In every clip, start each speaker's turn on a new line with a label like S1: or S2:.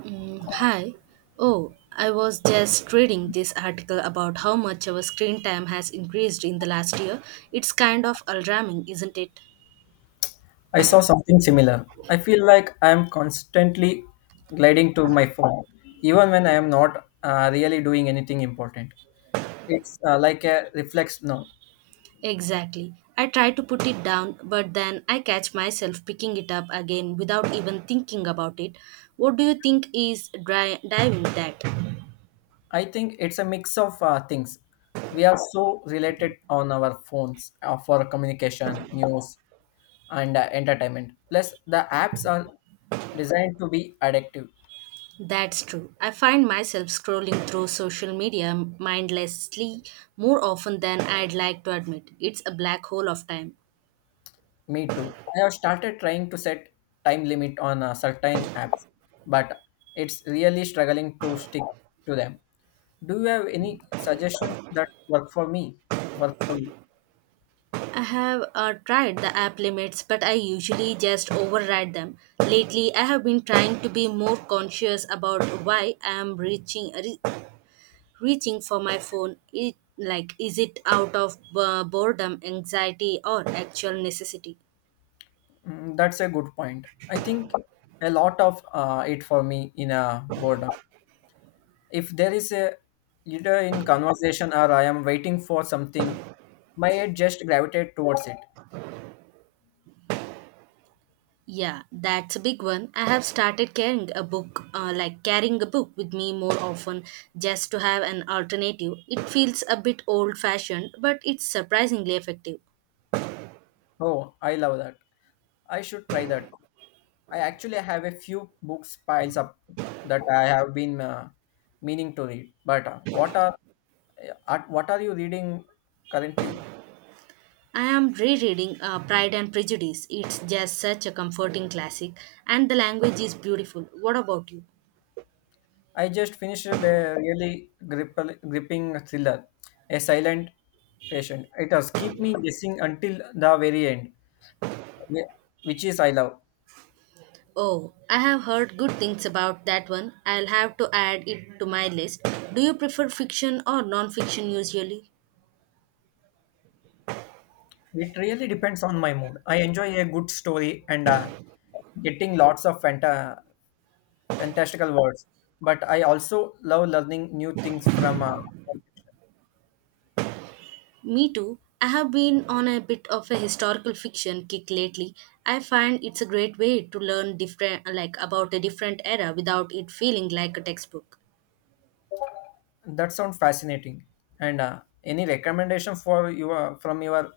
S1: Mm, hi. Oh, I was just reading this article about how much our screen time has increased in the last year. It's kind of alarming, isn't it?
S2: I saw something similar. I feel like I am constantly gliding to my phone, even when I am not really doing anything important. It's like a reflex. No,
S1: Exactly. I try to put it down, but then I catch myself picking it up again without even thinking about it. What do you think is driving that?
S2: I think it's a mix of things. We are so related on our phones for communication, news, and entertainment. Plus, the apps are designed to be addictive.
S1: That's true. I find myself scrolling through social media mindlessly more often than I'd like to admit. It's a black hole of time.
S2: Me too. I have started trying to set time limit on certain apps, but it's really struggling to stick to them. Do you have any suggestions that work for me? Work for you?
S1: I have tried the app limits, but I usually just override them. Lately, I have been trying to be more conscious about why I am reaching for my phone. It, like, is it out of boredom, anxiety, or actual necessity?
S2: Mm, that's a good point. I think a lot of it for me in a boredom. If there is a either in conversation or I am waiting for something, my head just gravitate towards it.
S1: Yeah, that's a big one. I have started carrying a book, carrying a book with me more often just to have an alternative. It feels a bit old fashioned, but it's surprisingly effective.
S2: Oh, I love that. I should try that. I actually have a few books piles up that I have been meaning to read. But what are you reading currently?
S1: I am rereading Pride and Prejudice. It's just such a comforting classic, and the language is beautiful. What about you?
S2: I just finished a gripping thriller, a silent patient. It has keep me guessing until the very end, whi- which is I love.
S1: Oh, I have heard good things about that one. I'll have to add it to my list. Do you prefer fiction or non fiction usually?
S2: It really depends on my mood. I enjoy a good story and getting lots of fantastical words, but I also love learning new things from.
S1: Me too. I have been on a bit of a historical fiction kick lately. I find it's a great way to learn different like about a different era without it feeling like a textbook.
S2: That sounds fascinating. And any recommendation for your from your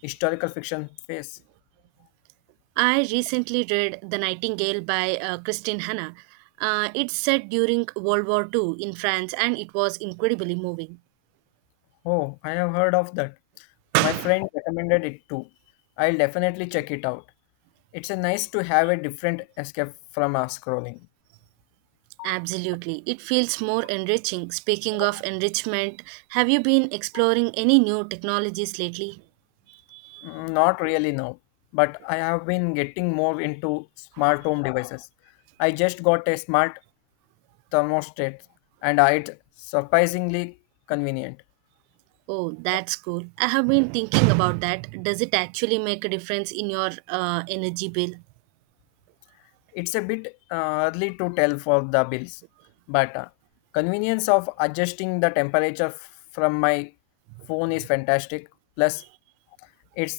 S2: historical fiction phase?
S1: I recently read The Nightingale by Christine Hanna. It's set during World War Two in France, and it was incredibly moving.
S2: Oh, I have heard of that. My friend recommended it too. I'll definitely check it out. It's a nice to have a different escape from scrolling.
S1: Absolutely. It feels more enriching. Speaking of enrichment, have you been exploring any new technologies lately?
S2: Mm, not really now, but I have been getting more into smart home devices. I just got a smart thermostat, and it's surprisingly convenient.
S1: Oh, that's cool. I have been thinking about that. Does it actually make a difference in your energy bill?
S2: It's a bit early to tell for the bills, but convenience of adjusting the temperature from my phone is fantastic. Plus, it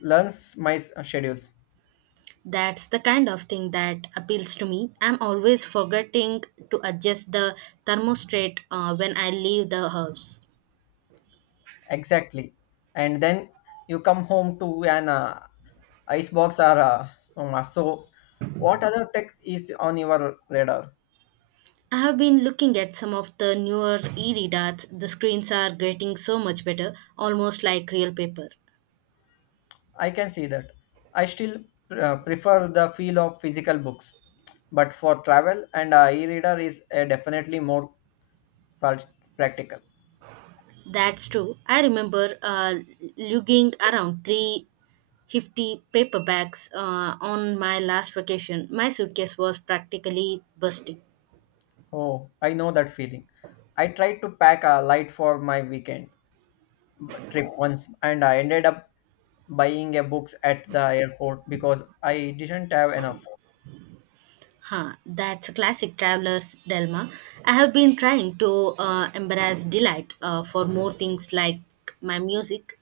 S2: learns my schedules
S1: That's the kind of thing that appeals to me. I'm always forgetting to adjust the thermostat when I leave the house.
S2: exactly, and then you come home to an icebox or soma. So, what other tech is on your radar?
S1: I have been looking at some of the newer e readers. The screens are getting so much better, almost like real paper.
S2: I can see that. I still prefer the feel of physical books, but for travel and e-reader is definitely more practical.
S1: That's true. I remember lugging around 350 paperbacks on my last vacation. My suitcase was practically bursting.
S2: Oh, I know that feeling. I tried to pack a light for my weekend trip once and I ended up buying a books at the airport because I didn't have enough.
S1: Huh, that's a classic traveler's dilemma. I have been trying to embrace delight for more things like my music.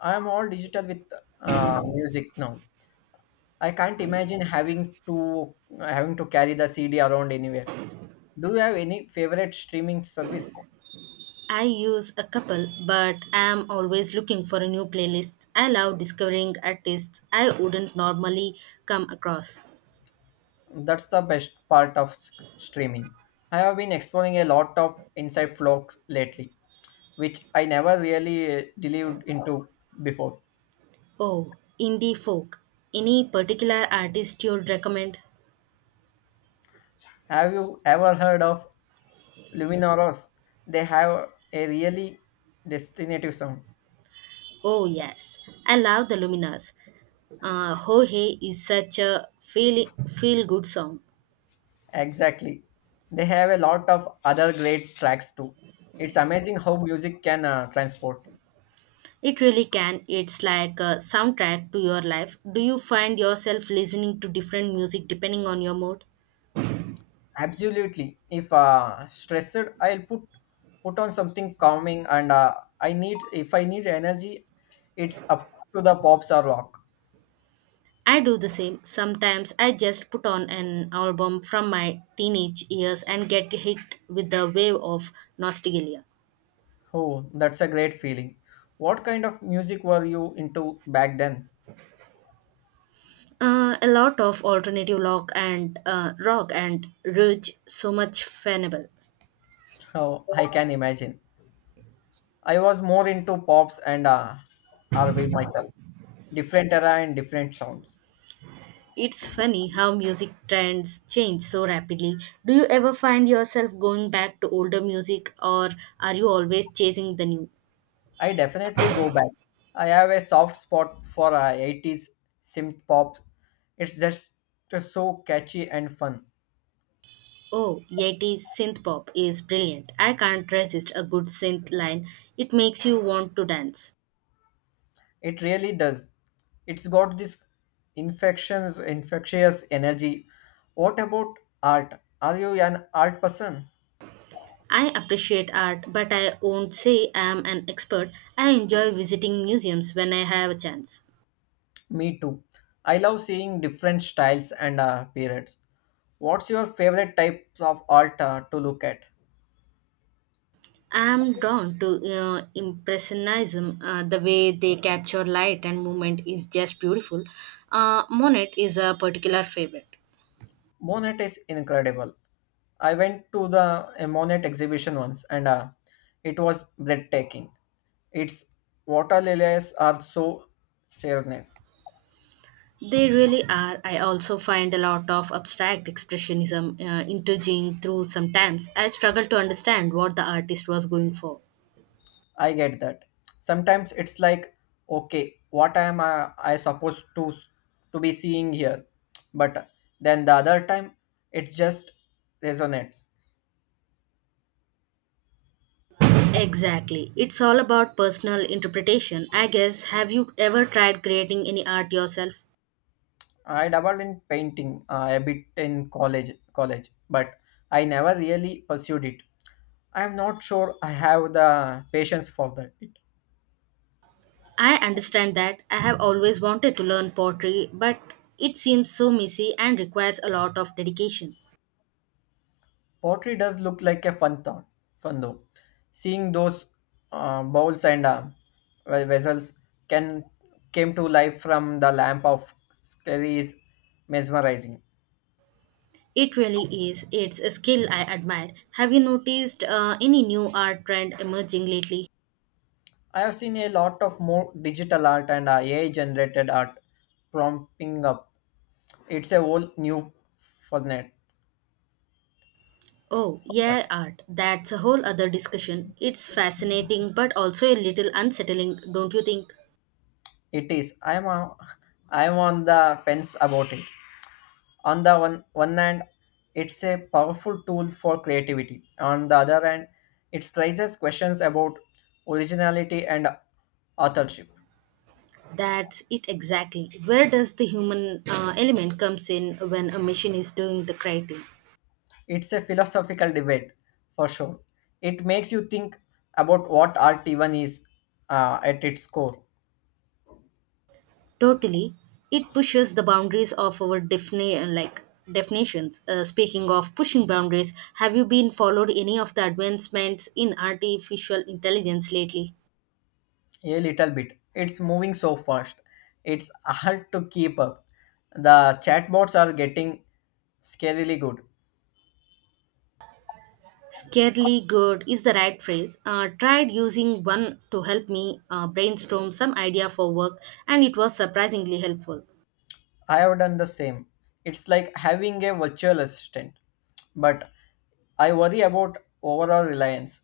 S2: I am all digital with music now. I can't imagine having to carry the CD around anywhere. Do you have any favorite streaming service?
S1: I use a couple, but I'm always looking for a new playlist. I love discovering artists I wouldn't normally come across.
S2: That's the best part of streaming. I have been exploring a lot of inside vlogs lately which I never really delved into before.
S1: Oh, indie folk. Any particular artist you'd recommend?
S2: Have you ever heard of Luminoros? They have a really distinctive sound.
S1: Oh, yes. I love the Luminas. Ho Hey is such a feel good song.
S2: Exactly. They have a lot of other great tracks too. It's amazing how music can transport you.
S1: It really can. It's like a soundtrack to your life. Do you find yourself listening to different music depending on your mood?
S2: Absolutely. If stressed, I'll put on something calming, and I need if I need energy, it's up to the pops or rock.
S1: I do the same. Sometimes I just put on an album from my teenage years and get hit with the wave of nostalgia.
S2: Oh, that's a great feeling. What kind of music were you into back then?
S1: A lot of alternative rock and rock and ridge, so much fanable.
S2: Oh, I can imagine. I was more into pops and R&B myself. Different era and different sounds.
S1: It's funny how music trends change so rapidly. Do you ever find yourself going back to older music, or are you always chasing the new?
S2: I definitely go back. I have a soft spot for 80s synth pop. It's just so catchy and fun.
S1: Oh, Yeti's synth pop is brilliant. I can't resist a good synth line. It makes you want to dance.
S2: It really does. It's got this infectious energy. What about art? Are you an art person?
S1: I appreciate art, but I won't say I am an expert. I enjoy visiting museums when I have a chance.
S2: Me too. I love seeing different styles and periods. What's your favorite types of art to look at?
S1: I'm drawn to impressionism. The way they capture light and movement is just beautiful. Monet is a particular favorite.
S2: Monet is incredible. I went to the a Monet exhibition once and it was breathtaking. Its water lilies are so serious.
S1: They really are. I also find a lot of abstract expressionism intriguing through sometimes. I struggle to understand what the artist was going for.
S2: I get that. Sometimes it's like, okay, what am I supposed to be seeing here? But then the other time, it just resonates.
S1: Exactly. It's all about personal interpretation. I guess. Have you ever tried creating any art yourself?
S2: I dabbled in painting a bit in college, but I never really pursued it. I am not sure I have the patience for that. It,
S1: I understand that. I have always wanted to learn pottery, but it seems so messy and requires a lot of dedication.
S2: pottery does look like a fun though. Seeing those bowls and vessels can came to life from the lamp of scary is mesmerizing.
S1: It really is. It's a skill I admire. Have you noticed any new art trend emerging lately?
S2: I have seen a lot of more digital art and AI generated art prompting up. It's a whole new format.
S1: Oh, yeah, art. That's a whole other discussion. It's fascinating, but also a little unsettling, don't you think?
S2: It is. I'm on the fence about it. On the one hand, it's a powerful tool for creativity. On the other hand, it raises questions about originality and authorship.
S1: That's it exactly. Where does the human element comes in when a machine is doing the creating?
S2: It's a philosophical debate for sure. It makes you think about what art even is at its core
S1: Totally, it pushes the boundaries of our definitions. Speaking of pushing boundaries, have you been followed any of the advancements in artificial intelligence lately?
S2: a little bit. It's moving so fast. It's hard to keep up. The chatbots are getting scarily good.
S1: Scarily good is the right phrase. Tried using one to help me brainstorm some idea for work, and it was surprisingly helpful.
S2: I have done the same. It's like having a virtual assistant, but I worry about overall reliance.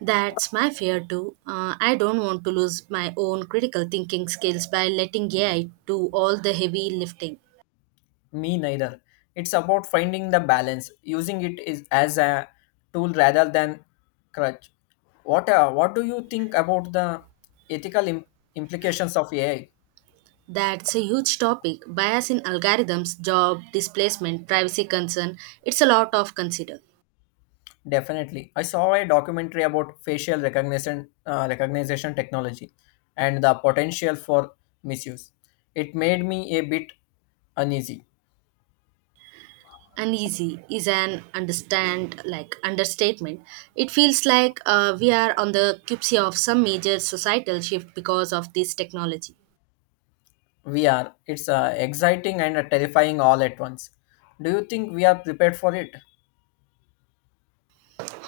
S1: That's my fear too. I don't want to lose my own critical thinking skills by letting AI do all the heavy lifting.
S2: Me neither. It's about finding the balance, using it is as a tool rather than crutch. What do you think about the ethical implications of AI?
S1: That's a huge topic. Bias in algorithms, job displacement, privacy concern. It's a lot of consider.
S2: Definitely, I saw a documentary about facial recognition technology and the potential for misuse. It made me a bit uneasy.
S1: Uneasy is an understand like Understatement. It feels like we are on the cusp of some major societal shift because of this technology.
S2: We are. It's exciting and terrifying all at once. Do you think we are prepared for it?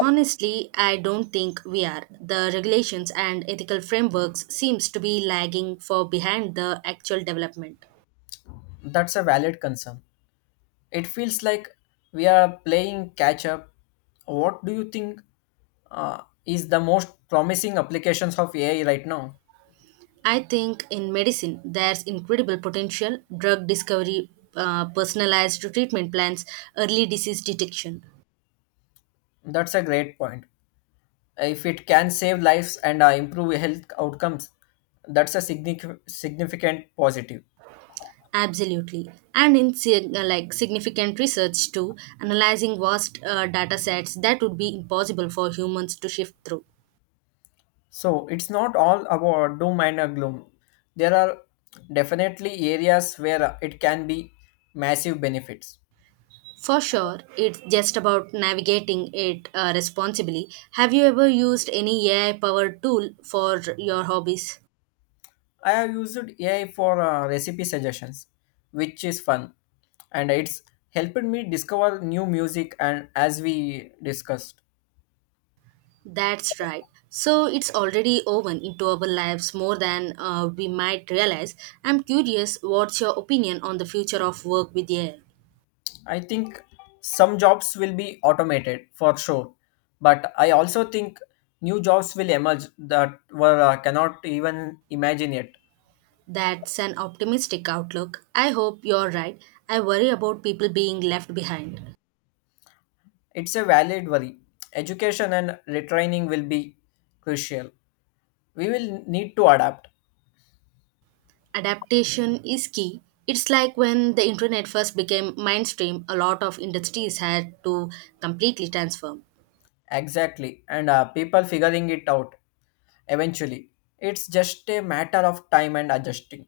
S1: Honestly, I don't think we are. The regulations and ethical frameworks seems to be lagging for behind the actual development.
S2: That's a valid concern. It feels like we are playing catch up. What do you think is the most promising applications of AI right now?
S1: I think in medicine, there's incredible potential drug discovery, personalized treatment plans, early disease detection.
S2: That's a great point. If it can save lives and improve health outcomes, that's a significant positive.
S1: Absolutely. And in significant research too, analyzing vast data sets that would be impossible for humans to shift through.
S2: So it's not all about doom and gloom. There are definitely areas where it can be massive benefits.
S1: For sure, it's just about navigating it responsibly. Have you ever used any AI powered tool for your hobbies?
S2: I have used AI for recipe suggestions, which is fun, and it's helped me discover new music. And as we discussed,
S1: That's right. So it's already woven into our lives more than we might realize. I'm curious, what's your opinion on the future of work with AI?
S2: I think some jobs will be automated for sure, but I also think new jobs will emerge that were cannot even imagine yet.
S1: That's an optimistic outlook. I hope you're right. I worry about people being left behind.
S2: It's a valid worry. Education and retraining will be crucial. We will need to adapt.
S1: Adaptation is key. It's like when the internet first became mainstream, a lot of industries had to completely transform.
S2: Exactly. And people figuring it out eventually. It's just a matter of time and adjusting.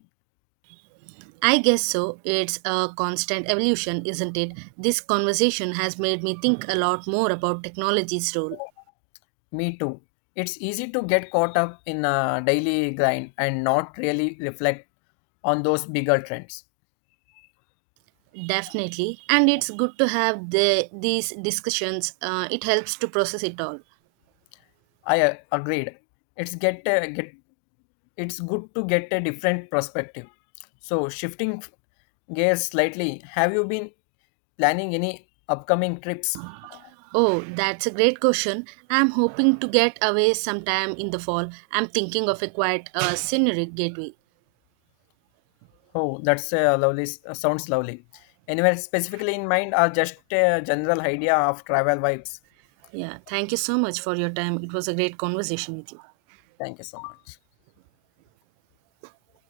S1: I guess so. It's a constant evolution, isn't it? This conversation has made me think a lot more about technology's role.
S2: Me too. It's easy to get caught up in a daily grind and not really reflect on those bigger trends.
S1: Definitely. And it's good to have these discussions. It helps to process it all.
S2: I agreed. It's get uh, get it's good to get a different perspective. So, gears slightly, have you been planning any upcoming trips?
S1: Oh, that's a great question. I'm hoping to get away sometime in the fall. I'm thinking of a quiet scenic gateway.
S2: Oh, that's a lovely, sounds lovely. Anywhere specifically in mind, or just a general idea of travel vibes?
S1: Yeah, thank you so much for your time. It was a great conversation with you.
S2: Thank you so much.